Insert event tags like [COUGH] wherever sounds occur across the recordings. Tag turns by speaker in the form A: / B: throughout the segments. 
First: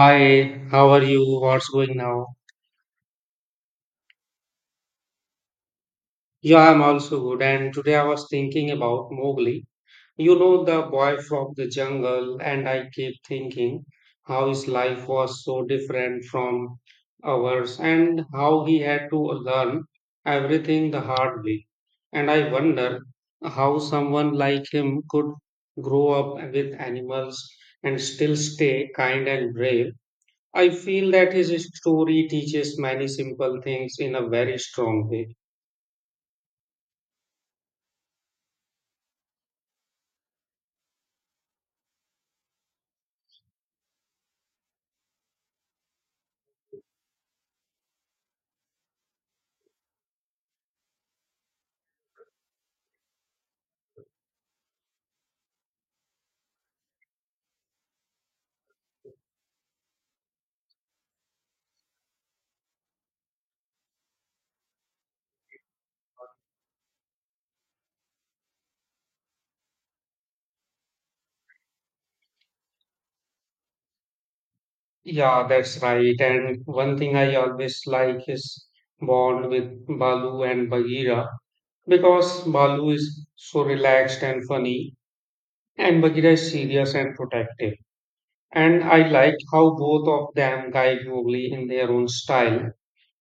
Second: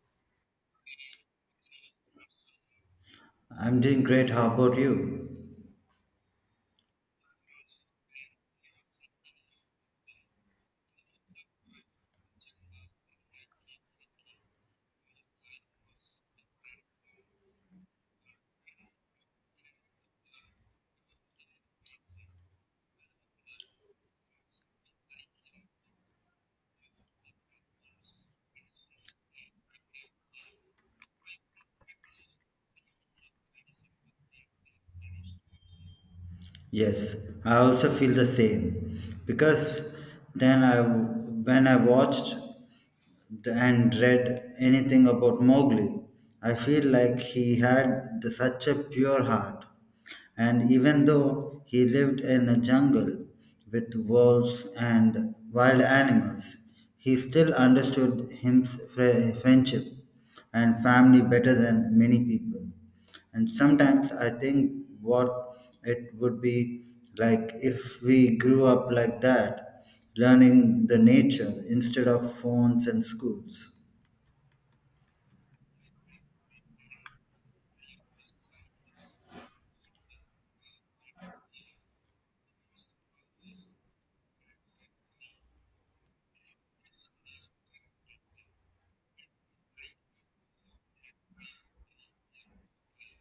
A: Hi, how are you? What's going now?
B: I'm doing great. How about you?
A: Yeah, I'm also good. And today I was thinking about Mowgli. You know, the boy from the jungle, and I keep thinking how his life was so different from ours and how he had to learn everything the hard way. And I wonder how someone like him could grow up with animals and still stay kind and brave. I feel that his story teaches many simple things in a very strong way.
B: Yes, I also feel the same because then I when I watched and read anything about Mowgli, I feel like he had such a pure heart, and even though he lived in a jungle with wolves and wild animals, he still understood him friendship and family better than many people, and sometimes I think what it would be like if we grew up like that, learning the nature instead of phones and schools.
A: Yeah, that's right. And one thing I always like is bond with Balu and Bagheera because Balu is so relaxed and funny, and Bagheera is serious and protective. And I like how both of them guide Mowgli in their own style.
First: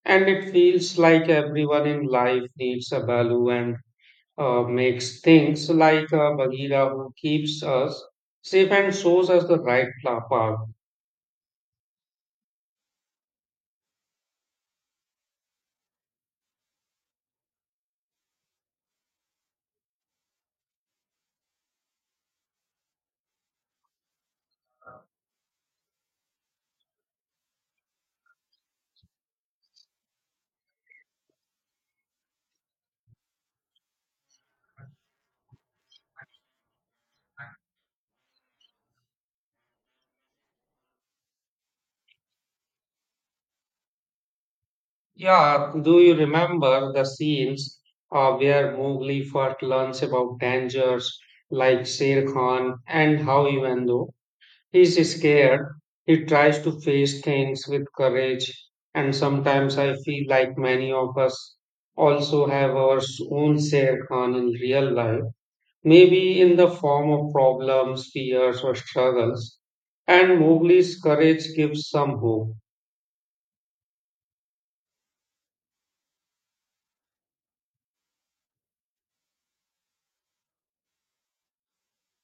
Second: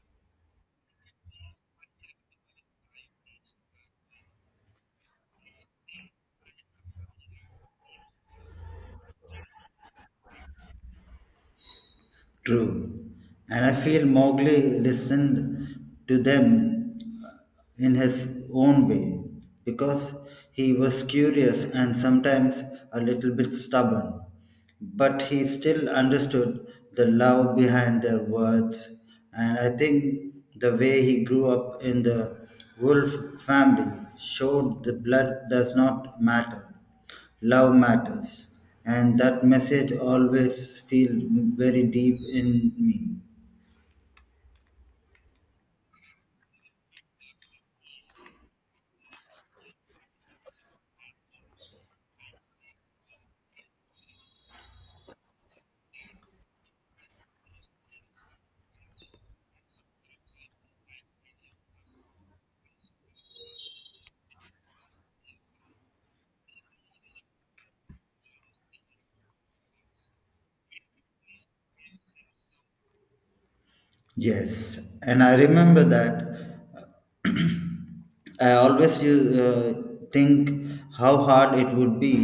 A: And it feels like everyone in life needs a Balu and makes things like Bagheera who keeps us safe and shows us the right path.
B: True, and I feel Mowgli listened to them in his own way because he was curious and sometimes a little bit stubborn. But he still understood the love behind their words, and I think the way he grew up in the wolf family showed the blood does not matter, love matters. And that message always feel very deep in me.
A: Yeah, do you remember the scenes where Mowgli first learns about dangers like Sher Khan and how even though he's scared, he tries to face things with courage. And sometimes I feel like many of us also have our own Sher Khan in real life, maybe in the form of problems, fears, or struggles. And Mowgli's courage gives some hope.
B: Yes, and I remember that I always think how hard it would be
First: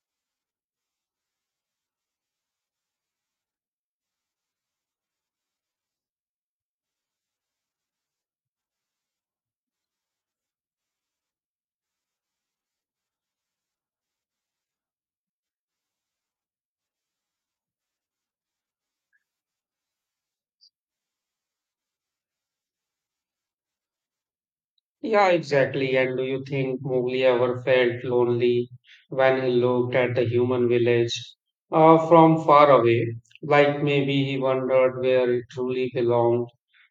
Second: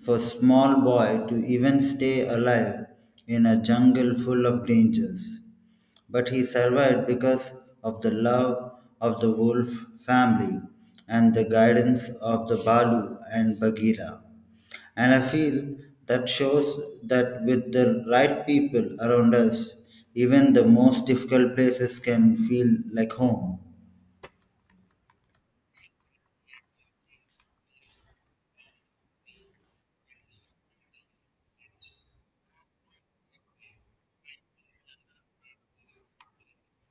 B: for small boy to even stay alive in a jungle full of dangers. But he survived because of the love of the wolf family and the guidance of the Balu and Bagheera. And I feel that shows that with the right people around us, even the most difficult places can feel like home.
A: Yeah, exactly. And do you think Mowgli ever felt lonely when he looked at the human village from far away? Like maybe he wondered where it truly belonged.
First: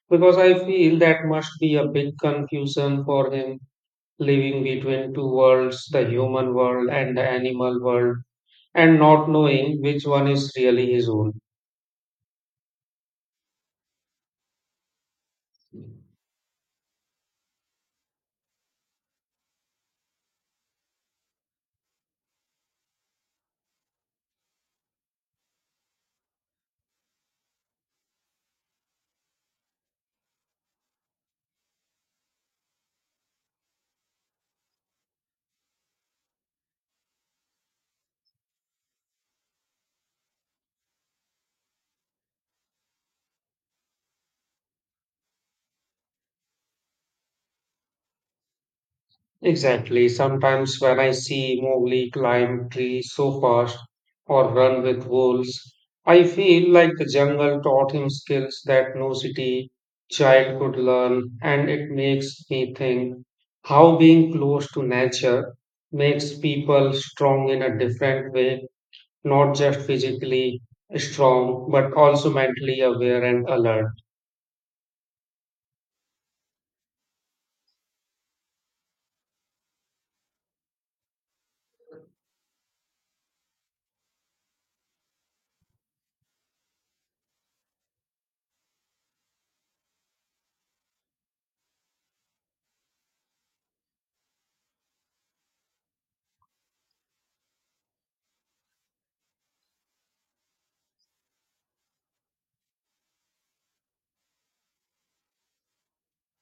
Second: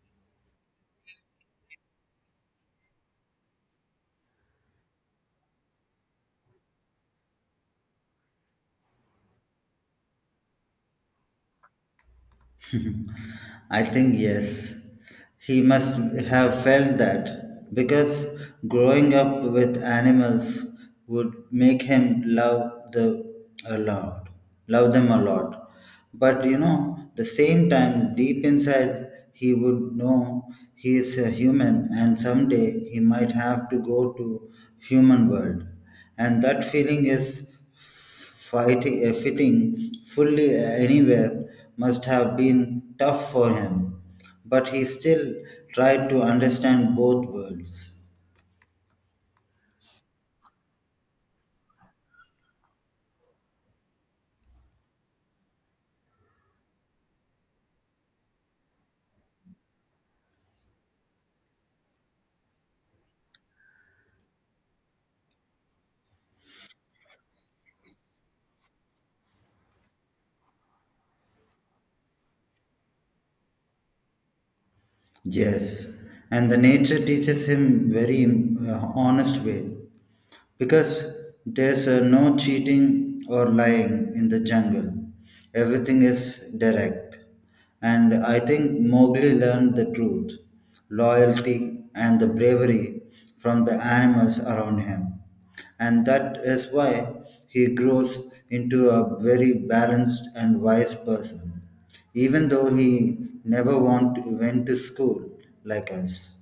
A: Because I feel that must be a big confusion for him, living between two worlds, the human world and the animal world, and not knowing which one is really his own.
B: [LAUGHS] I think yes. He must have felt that because growing up with animals would make him a lot, love them a lot. But you know, the same time deep inside he would know he is a human and someday he might have to go to human world, and that feeling is fitting fully anywhere must have been tough for him, but he still tried to understand both worlds.
A: Exactly. Sometimes when I see Mowgli climb trees so fast or run with wolves, I feel like the jungle taught him skills that no city child could learn, and it makes me think how being close to nature makes people strong in a different way, not just physically strong, but also mentally aware and alert.
B: Yes, and the nature teaches him very honest way, because there's no cheating or lying in the jungle. Everything is direct. And I think Mowgli learned the truth, loyalty, and the bravery from the animals around him. And that is why he grows into a very balanced and wise person, even though he never want, went to school like us.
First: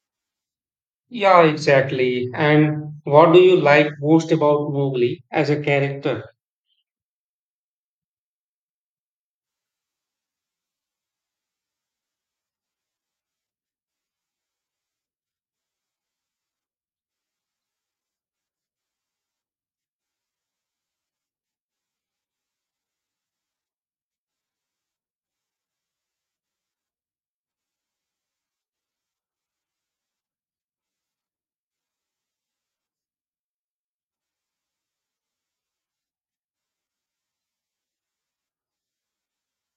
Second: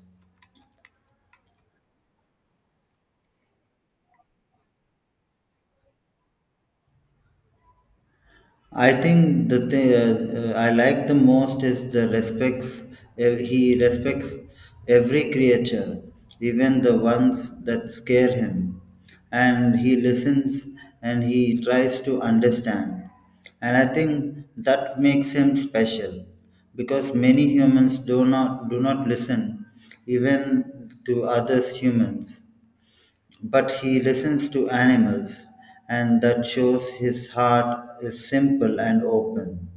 A: Yeah, exactly. And what do you like most about Mowgli as a character?
B: I think the thing I like the most is the respects he respects every creature, even the ones that scare him, and he listens and he tries to understand, and I think that makes him special, because many humans do not listen even to others humans, but he listens to animals, and that shows his heart is simple and open.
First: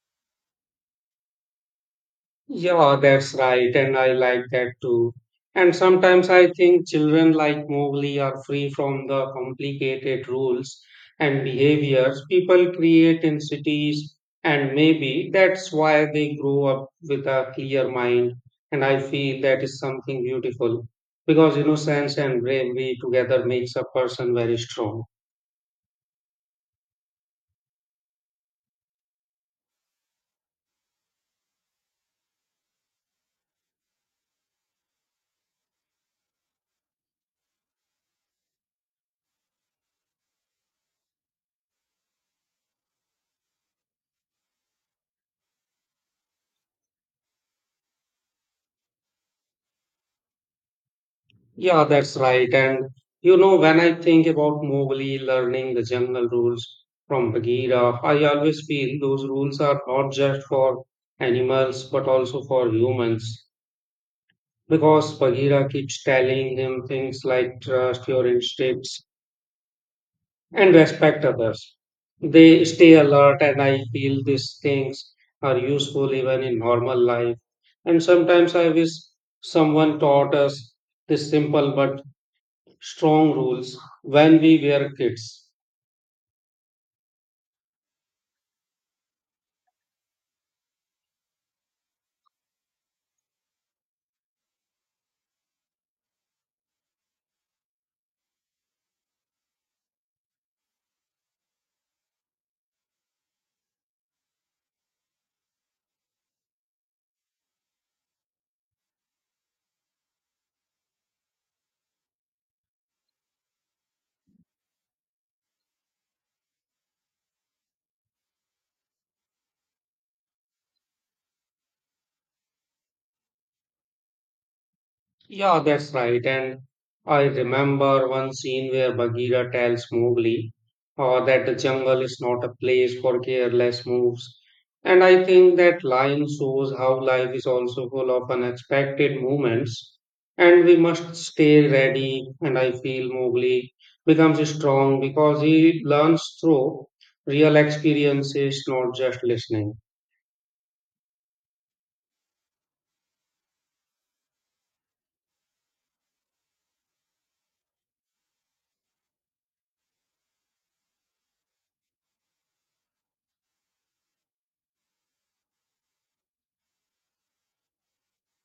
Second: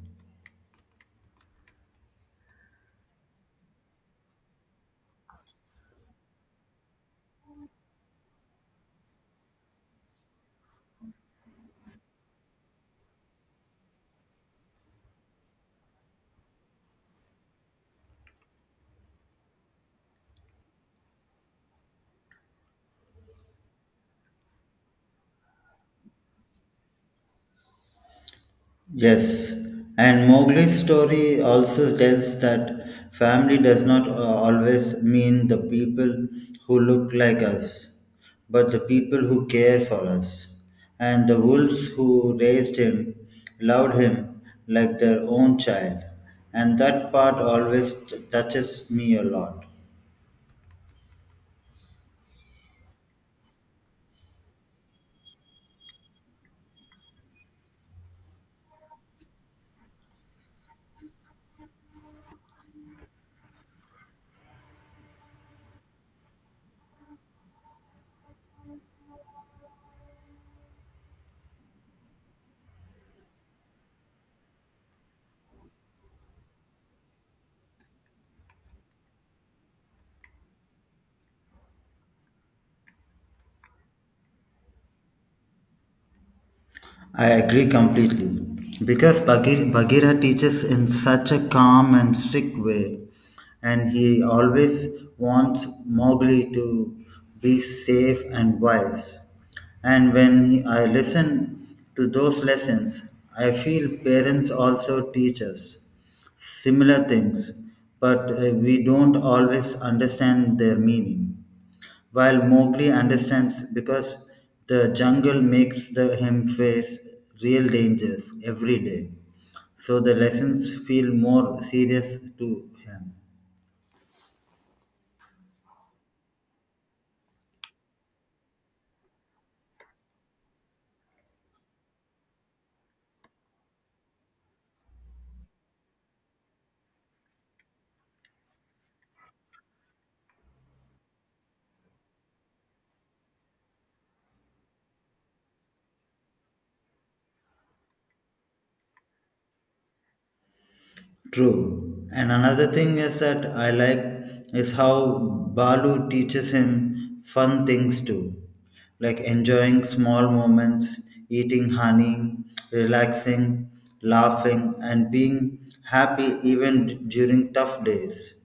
A: Yeah, that's right, and I like that too. And sometimes I think children like Mowgli are free from the complicated rules and behaviors people create in cities, and maybe that's why they grow up with a clear mind. And I feel that is something beautiful because innocence and bravery together makes a person very strong.
B: Yes, and Mowgli's story also tells that family does not always mean the people who look like us, but the people who care for us. And the wolves who raised him loved him like their own child, and that part always touches me a lot.
A: Yeah, that's right. And you know, when I think about Mowgli learning the jungle rules from Bagheera, I always feel those rules are not just for animals but also for humans. Because Bagheera keeps telling him things like trust your instincts and respect others. They stay alert, and I feel these things are useful even in normal life. And sometimes I wish someone taught us this simple but strong rules when we were kids.
B: I agree completely. Because Bagheera teaches in such a calm and strict way, and he always wants Mowgli to be safe and wise. And I listen to those lessons, I feel parents also teach us similar things, but we don't always understand their meaning, while Mowgli understands because the jungle makes him face real dangers every day. So the lessons feel more serious to him.
A: Yeah, that's right. And I remember one scene where Bagheera tells Mowgli that the jungle is not a place for careless moves. And I think that line shows how life is also full of unexpected moments, and we must stay ready. And I feel Mowgli becomes strong because he learns through real experiences, not just listening.
B: True. And another thing is that I like is how Balu teaches him fun things too, like enjoying small moments, eating honey, relaxing, laughing, and being happy even during tough days.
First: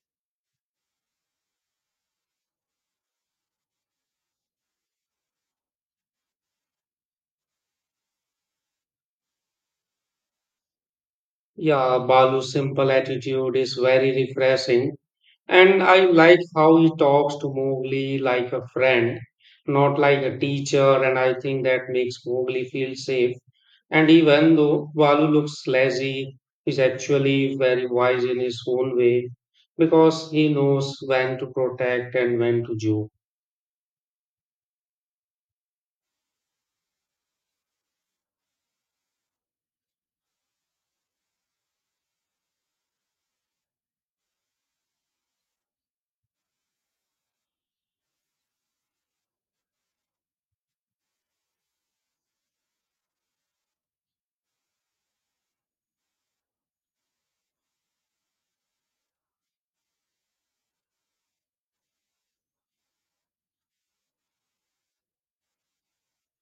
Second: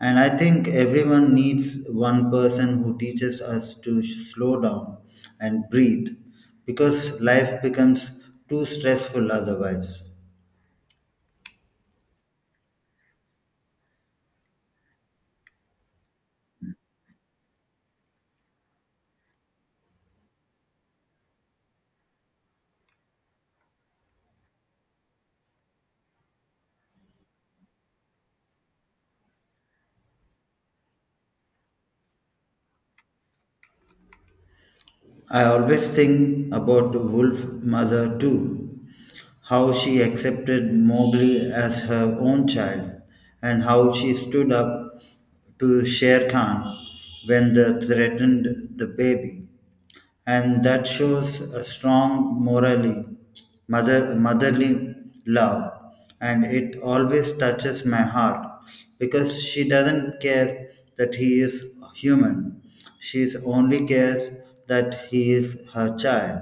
B: And I think everyone needs one person who teaches us to slow down and breathe, because life becomes too stressful otherwise.
A: Yeah, Balu's simple attitude is very refreshing, and I like how he talks to Mowgli like a friend, not like a teacher, and I think that makes Mowgli feel safe. And even though Balu looks lazy, he's actually very wise in his own way because he knows when to protect and when to joke.
B: I always think about the Wolf Mother too, how she accepted Mowgli as her own child, and how she stood up to Sher Khan when they threatened the baby, and that shows a strong motherly love, and it always touches my heart because she doesn't care that he is human, she only cares that he is her child.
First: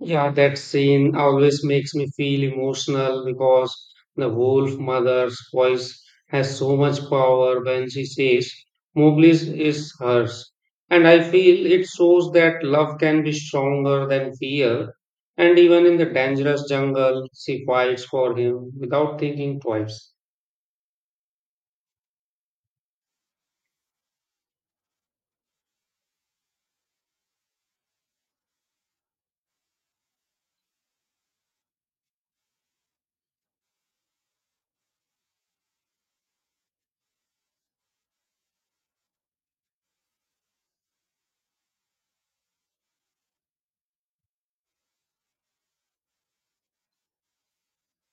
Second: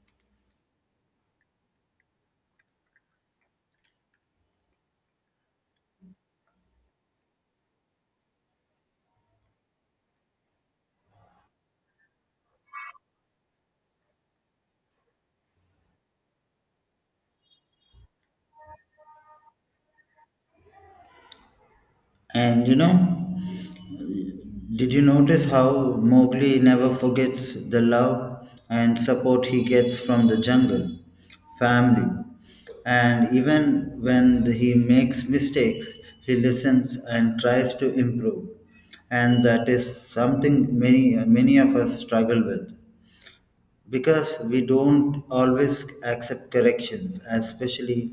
A: Yeah, that scene always makes me feel emotional because the wolf mother's voice has so much power when she says, Mowgli's is hers. And I feel it shows that love can be stronger than fear. And even in the dangerous jungle, she fights for him without thinking twice.
B: And you know, did you notice how Mowgli never forgets the love and support he gets from the jungle family? And even when he makes mistakes, he listens and tries to improve. And that is something many of us struggle with because we don't always accept corrections, especially,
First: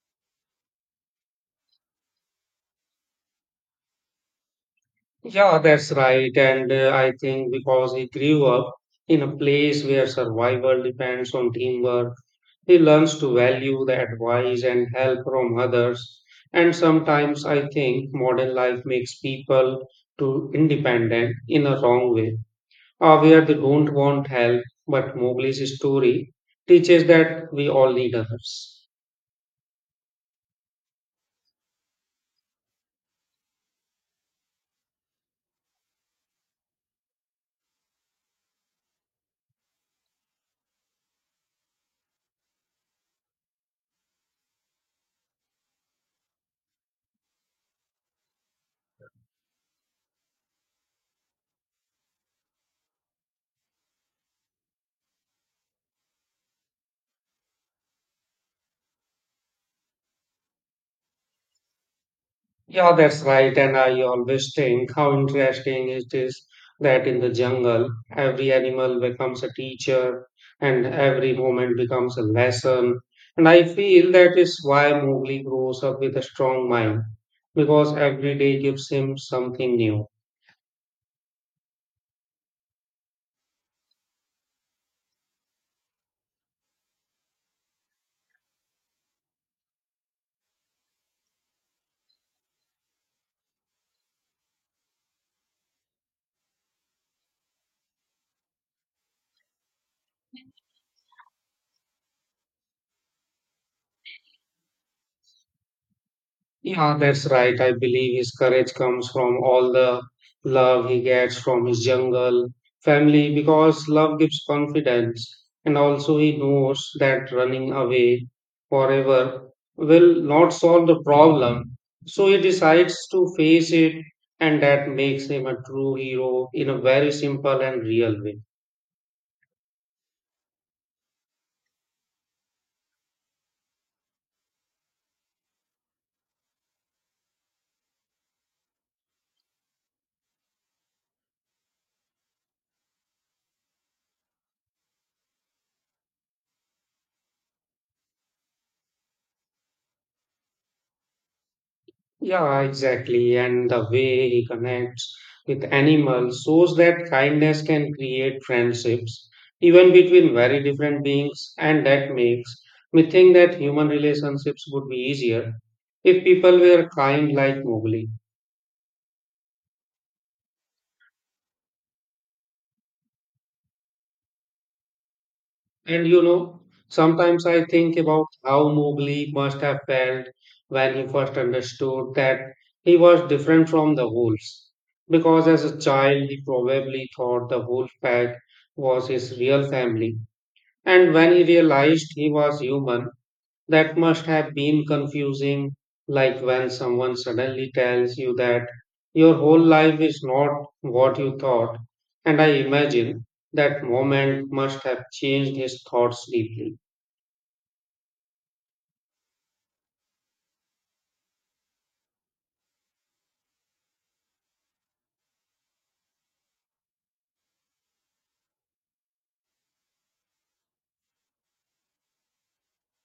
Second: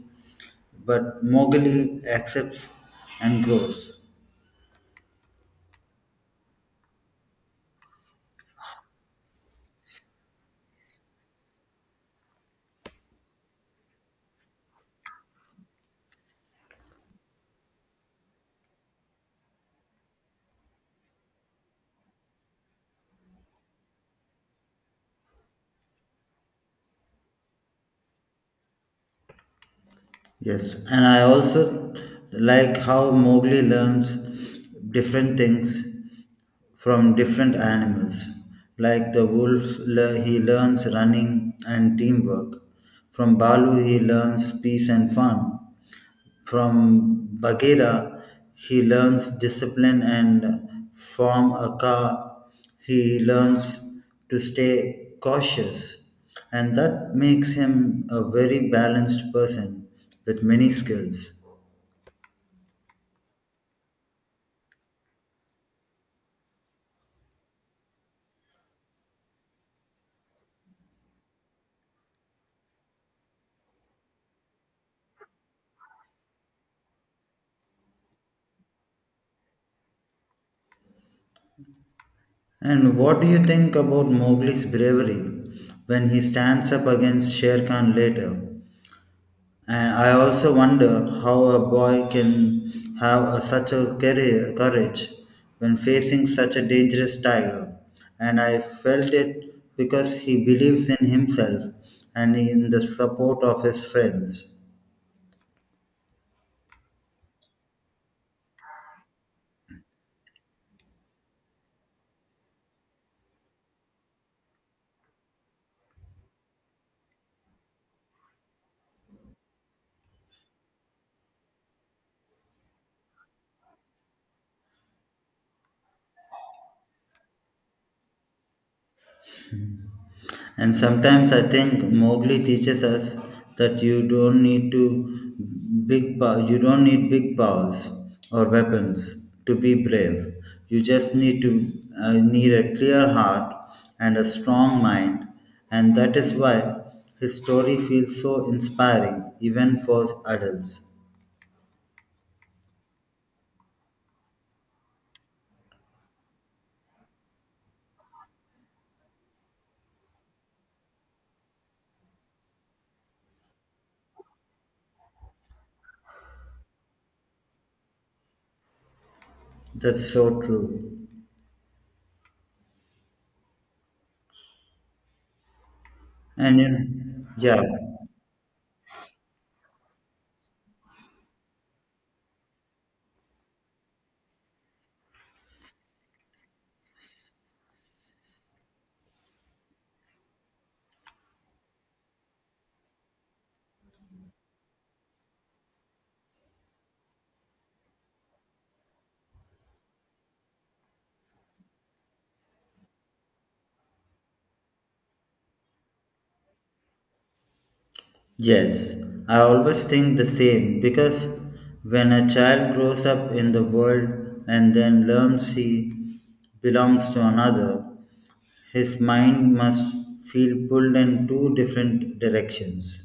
B: but Mowgli accepts and grows.
A: Yeah, that's right. And I think because he grew up in a place where survival depends on teamwork, he learns to value the advice and help from others. And sometimes I think modern life makes people too independent in a wrong way, or where they don't want help. But Mowgli's story teaches that we all need others.
B: Yes, and I also like how Mowgli learns different things from different animals. Like the wolf, he learns running and teamwork. From Balu, he learns peace and fun. From Bagheera, he learns discipline, and from Akka, he learns to stay cautious. And that makes him a very balanced person with many skills.
A: Yeah, that's right. And I always think how interesting it is that in the jungle, every animal becomes a teacher and every moment becomes a lesson. And I feel that is why Mowgli grows up with a strong mind because every day gives him something new.
B: And what do you think about Mowgli's bravery when he stands up against Sher Khan later? And I also wonder how a boy can have such a courage when facing such a dangerous tiger. And I felt it because he believes in himself and in the support of his friends.
A: Yeah, that's right. I believe his courage comes from all the love he gets from his jungle family because love gives confidence. And also, he knows that running away forever will not solve the problem. So, he decides to face it, and that makes him a true hero in a very simple and real way.
B: And sometimes I think Mowgli teaches us that you don't need big powers or weapons to be brave. You just need to need a clear heart and a strong mind, and that is why his story feels so inspiring even for adults.
A: Yeah, exactly. And the way he connects with animals shows that kindness can create friendships, even between very different beings, and that makes me think that human relationships would be easier if people were kind like Mowgli.
B: That's so true.
A: And you
B: And
A: know,
B: you know,
A: sometimes
B: yeah.
A: I think about how Mowgli must have felt when he first understood that he was different from the wolves. Because as a child, he probably thought the wolf pack was his real family. And when he realized he was human, that must have been confusing, like when someone suddenly tells you that your whole life is not what you thought. And I imagine that moment must have changed his thoughts deeply.
B: Yes, I always think the same because when a child grows up in the world and then learns he belongs to another, his mind must feel pulled in two different directions,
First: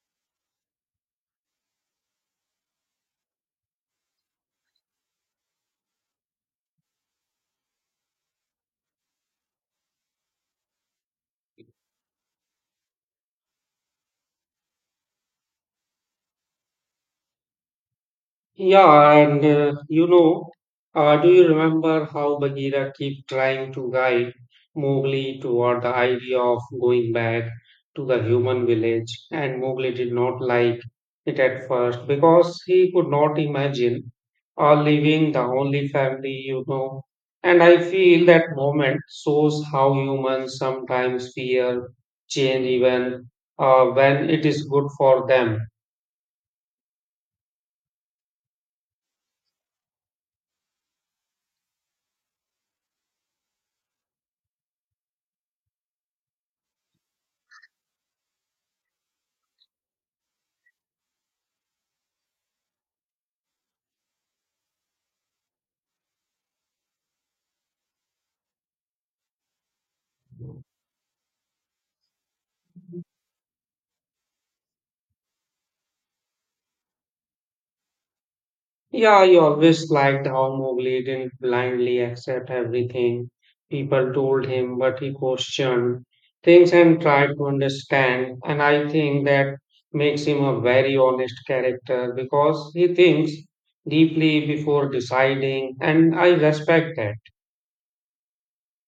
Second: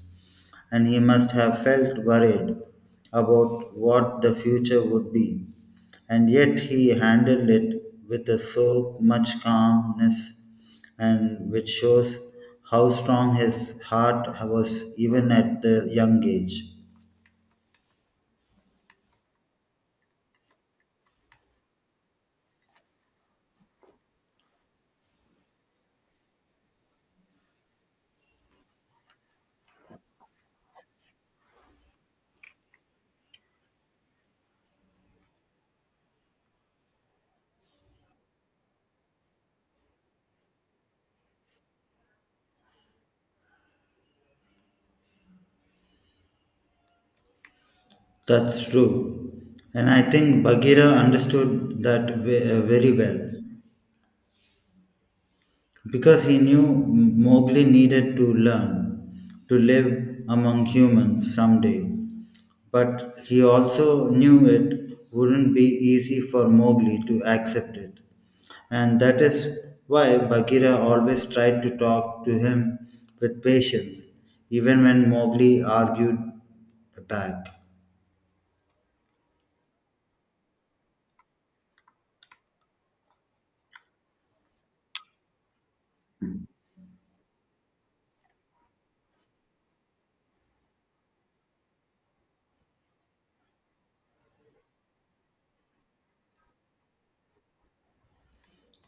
B: and he must have felt worried about what the future would be. And yet he handled it with a so much calmness, and which shows how strong his heart was even at the young age.
A: Yeah, and you know, do you remember how Bagheera kept trying to guide Mowgli toward the idea of going back to the human village? And Mowgli did not like it at first because he could not imagine leaving the only family you know. And I feel that moment shows how humans sometimes fear change even when it is good for them.
B: That's true. And I think Bagheera understood that very well. Because he knew Mowgli needed to learn to live among humans someday. But he also knew it wouldn't be easy for Mowgli to accept it. And that is why Bagheera always tried to talk to him with patience, even when Mowgli argued back.
A: Yeah, he always liked how Mowgli didn't blindly accept everything people told him, but he questioned things and tried to understand. And I think that makes him a very honest character because he thinks deeply before deciding, and I respect that.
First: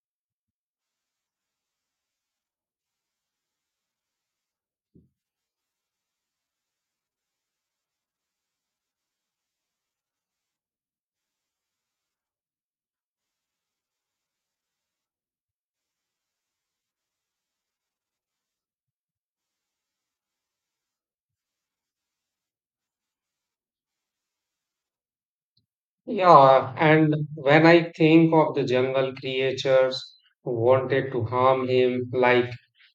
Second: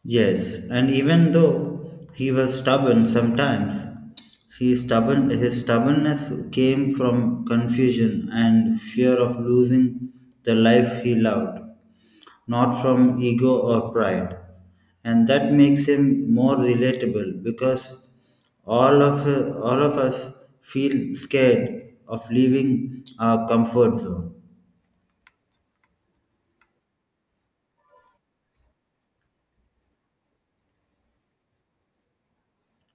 B: Yes, and even though he was stubborn sometimes, his stubbornness came from confusion and fear of losing the life he loved, not from ego or pride. And that makes him more relatable because all of, all of us feel scared of leaving our comfort zone.
A: Yeah, and when I think of the jungle creatures who wanted to harm him, like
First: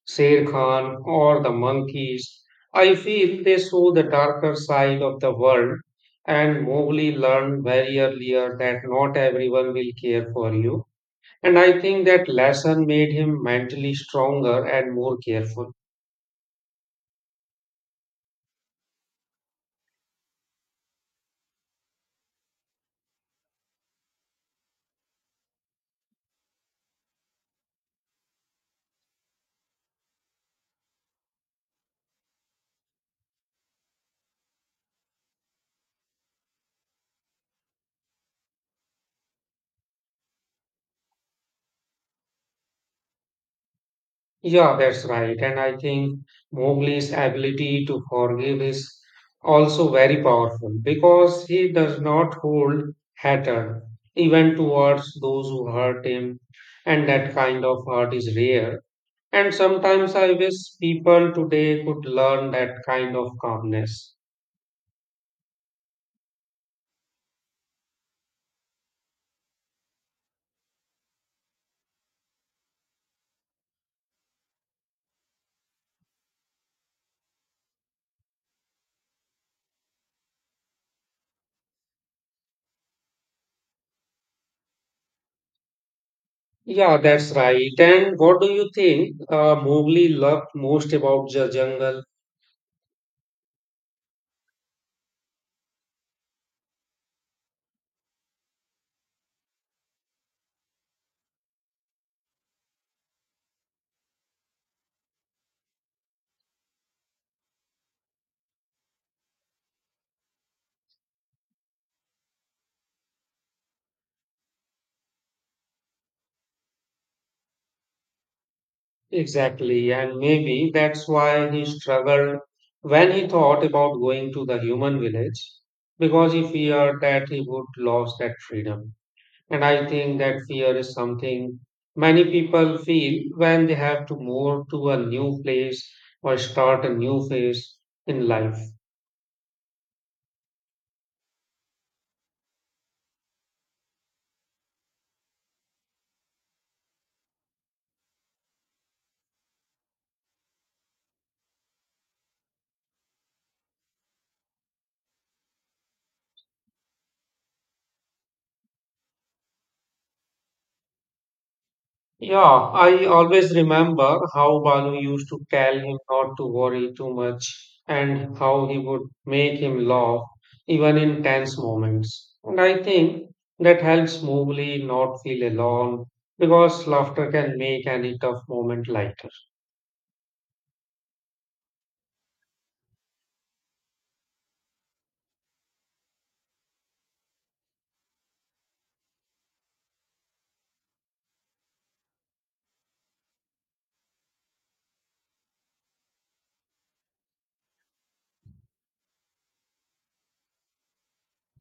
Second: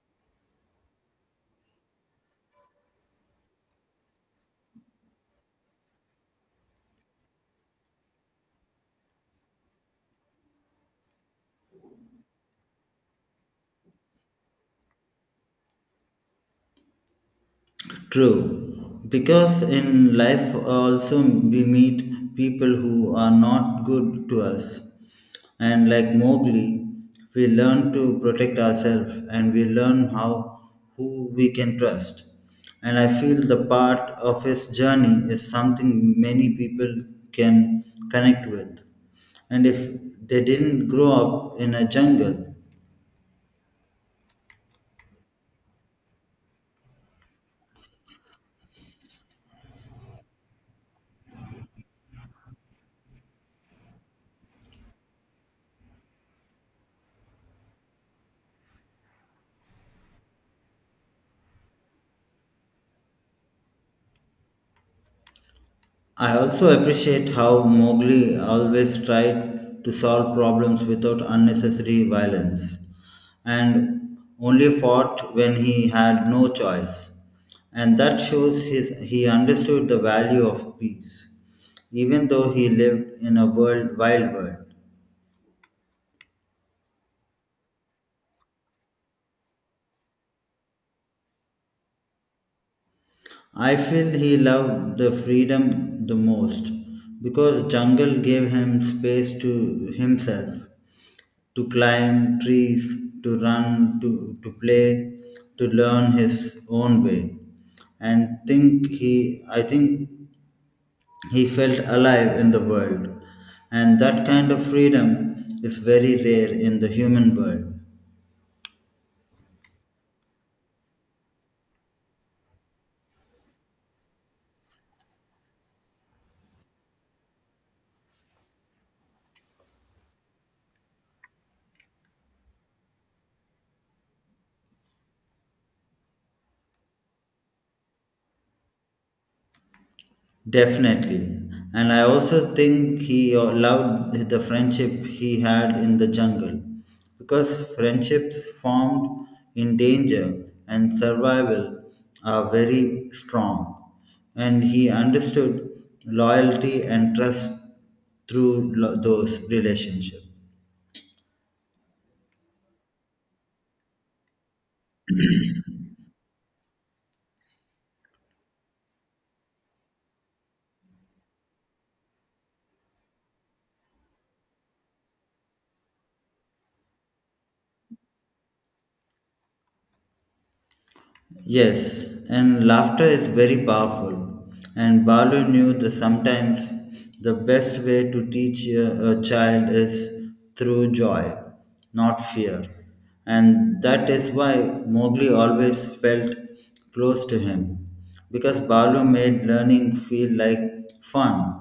A: Sher Khan or the monkeys, I feel they saw the darker side of the world, and Mowgli learned very earlier that not everyone will care for you. And I think that lesson made him mentally stronger and more careful.
B: True, because in life also we meet people who are not good to us. And like Mowgli, we learn to protect ourselves, and we learn how who we can trust. And I feel the part of his journey is something many people can connect with. And if they didn't grow up in a jungle,
A: Yeah, that's right. And I think Mowgli's ability to forgive is also very powerful because he does not hold hatred even towards those who hurt him. And that kind of hurt is rare. And sometimes I wish people today could learn that kind of calmness.
B: I also appreciate how Mowgli always tried to solve problems without unnecessary violence and only fought when he had no choice. And that shows his, he understood the value of peace, even though he lived in a wild world.
A: Yeah, that's right. And what do you think Mowgli loved most about the jungle?
B: I feel he loved the freedom the most because jungle gave him space to himself to climb trees, to run, to play, to learn his own way. And think he I think he felt alive in the world. And that kind of freedom is very rare in the human world.
A: Exactly, and maybe that's why he struggled when he thought about going to the human village, because he feared that he would lose that freedom. And I think that fear is something many people feel when they have to move to a new place or start a new phase in life.
B: Definitely. And I also think he loved the friendship he had in the jungle because friendships formed in danger and survival are very strong. And he understood loyalty and trust through those relationships.
A: Yeah, I always remember how Balu used to tell him not to worry too much and how he would make him laugh even in tense moments. And I think that helps Mowgli not feel alone because laughter can make any tough moment lighter.
B: Yes, and laughter is very powerful. And Balu knew that sometimes the best way to teach a child is through joy, not fear. And that is why Mowgli always felt close to him, because Balu made learning feel like fun.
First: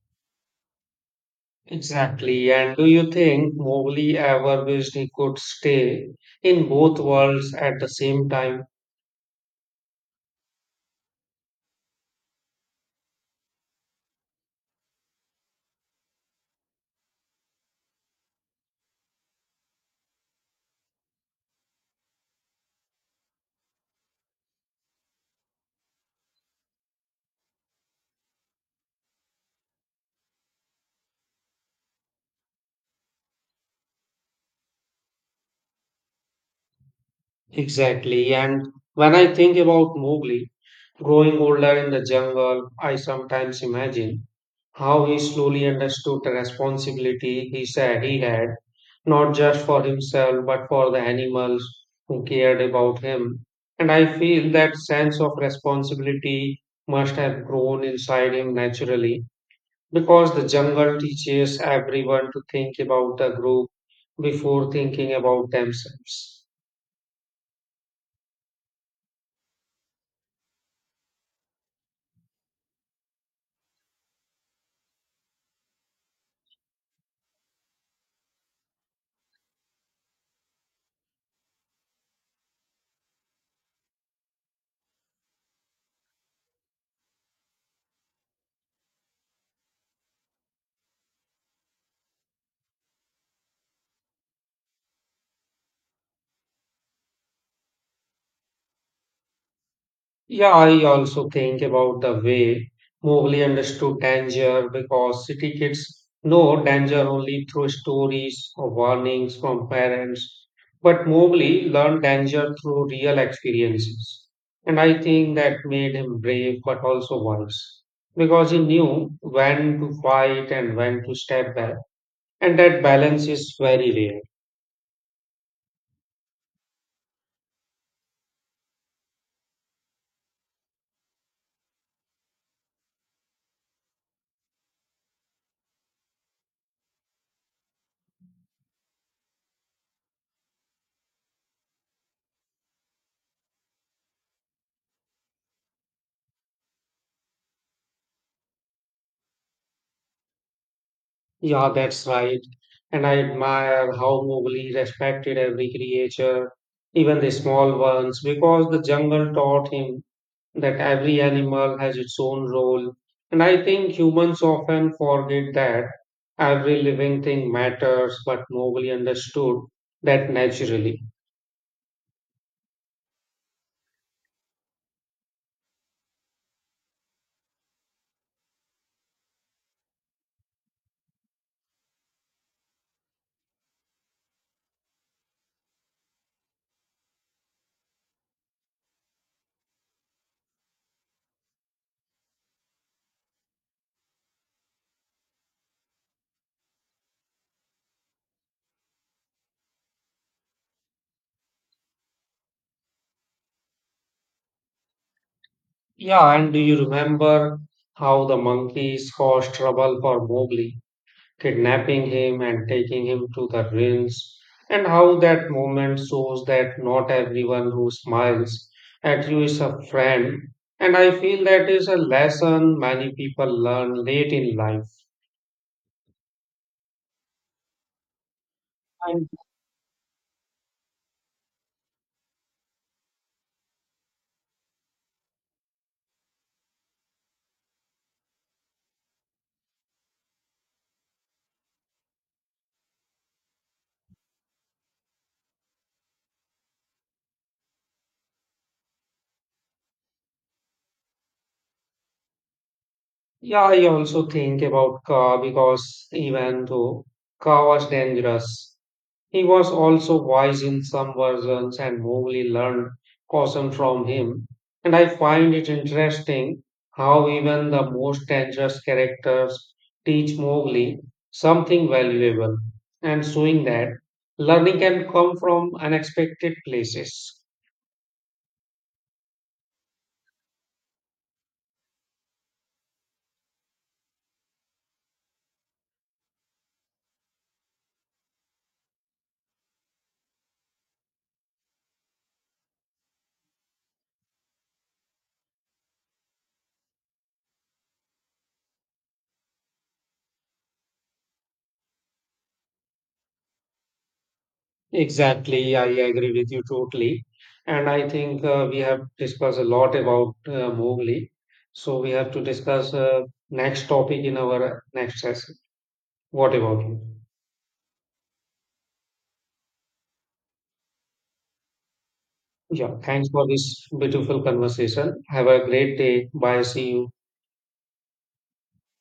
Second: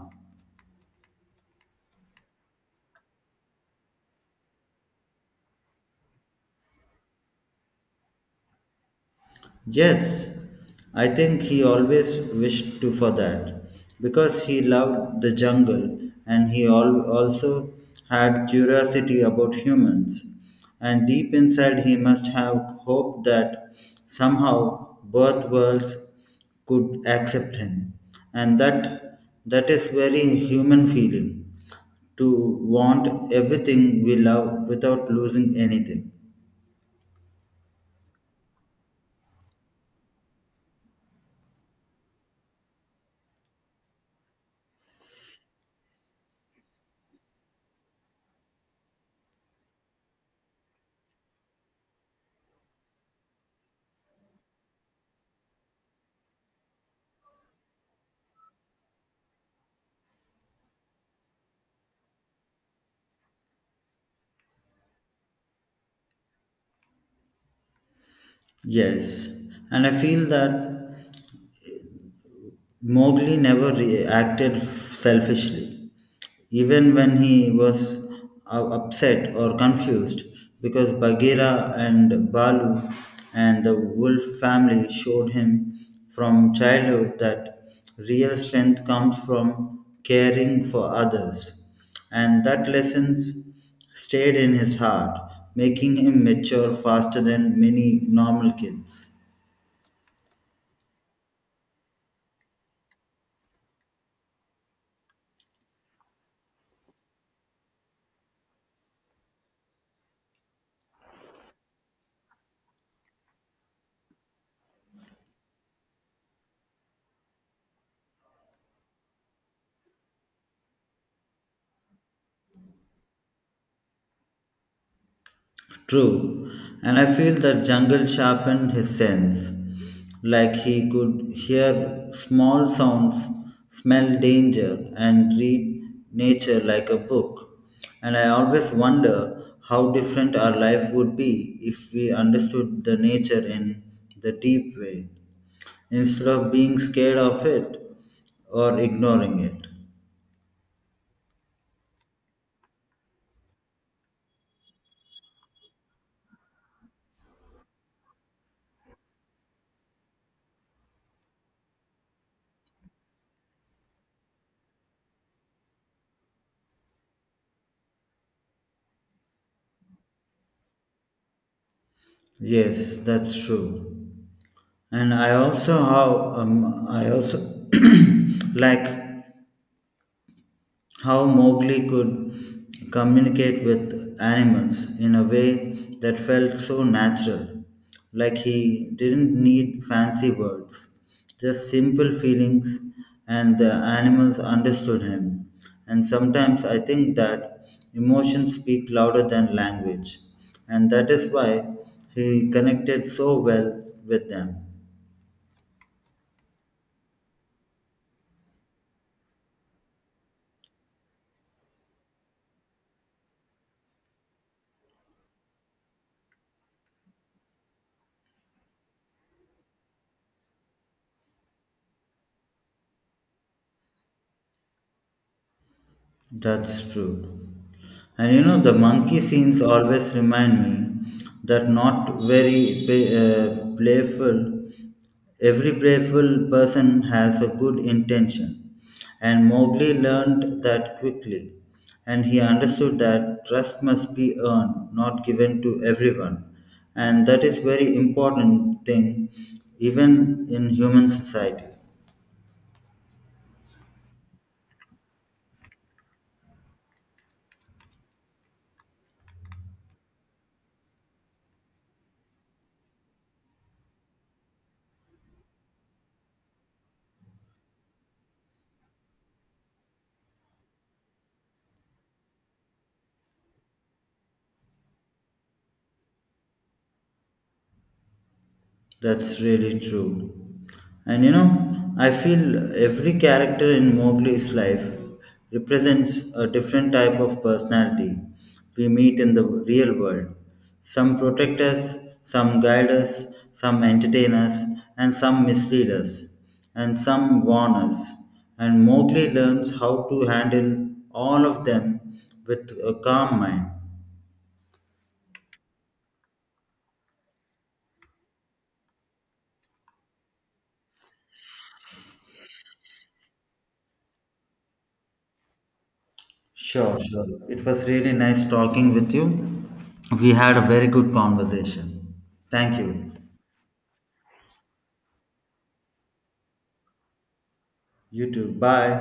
A: Exactly. And do you think Mowgli ever wished he could stay in both worlds at the same time?
B: Yes, I think he always wished to for that because he loved the jungle, and also had curiosity about humans. And deep inside, he must have hoped that somehow both worlds could accept him. And that is very human feeling to want everything we love without losing anything.
A: Exactly. And when I think about Mowgli, growing older in the jungle, I sometimes imagine how he slowly understood the responsibility he said he had, not just for himself but for the animals who cared about him. And I feel that sense of responsibility must have grown inside him naturally because the jungle teaches everyone to think about the group before thinking about themselves.
B: Yes, and I feel that Mowgli never acted selfishly, even when he was upset or confused, because Bagheera and Balu and the wolf family showed him from childhood that real strength comes from caring for others, and that lessons stayed in his heart, making him mature faster than many normal kids.
A: Yeah, I also think about the way Mowgli understood danger because city kids know danger only through stories or warnings from parents. But Mowgli learned danger through real experiences. And I think that made him brave but also wise because he knew when to fight and when to step back. And that balance is very rare.
B: True, and I feel that jungle sharpened his sense, like he could hear small sounds, smell danger, and read nature like a book. And I always wonder how different our life would be if we understood the nature in the deep way, instead of being scared of it or ignoring it.
A: Yeah, that's right. And I admire how Mowgli respected every creature, even the small ones, because the jungle taught him that every animal has its own role. And I think humans often forget that every living thing matters, but Mowgli understood that naturally.
B: Yes, that's true. And I also [CLEARS THROAT] like how Mowgli could communicate with animals in a way that felt so natural, like he didn't need fancy words, just simple feelings, and the animals understood him. And sometimes I think that emotions speak louder than language, and that is why he connected so well with them.
A: Yeah, and do you remember how the monkeys caused trouble for Mowgli, kidnapping him and taking him to the ruins, and how that moment shows that not everyone who smiles at you is a friend. And I feel that is a lesson many people learn late in life.
B: That's true. And you know, the monkey
A: And
B: scenes always remind me that not very pay, playful, every playful person has a good intention. And Mowgli learned that quickly. And he understood that trust must be earned, not given to everyone. And that is very important thing, even in human society.
A: yeah, I also think about Ka because even though Ka was dangerous, he was also wise in some versions and Mowgli learned caution from him. And I find it interesting how even the most dangerous characters teach Mowgli something valuable, and showing that learning can come from unexpected places.
B: That's really true. And you know, I feel every character in Mowgli's life represents a different type of personality we meet in the real world. Some protect us, some guide us, some entertain us, and some mislead us, and some warn us. And Mowgli learns how to handle all of them with a calm mind.
A: Exactly, I agree with you totally. And I think we have discussed a lot about Mowgli. So we have to discuss next topic in our next session. What about
B: Sure,
A: you?
B: sure. It was really nice talking with you. We had a very good conversation. Thank
A: Yeah,
B: you.
A: thanks for this beautiful conversation. Have a great day. Bye. See you.
B: You too. Bye.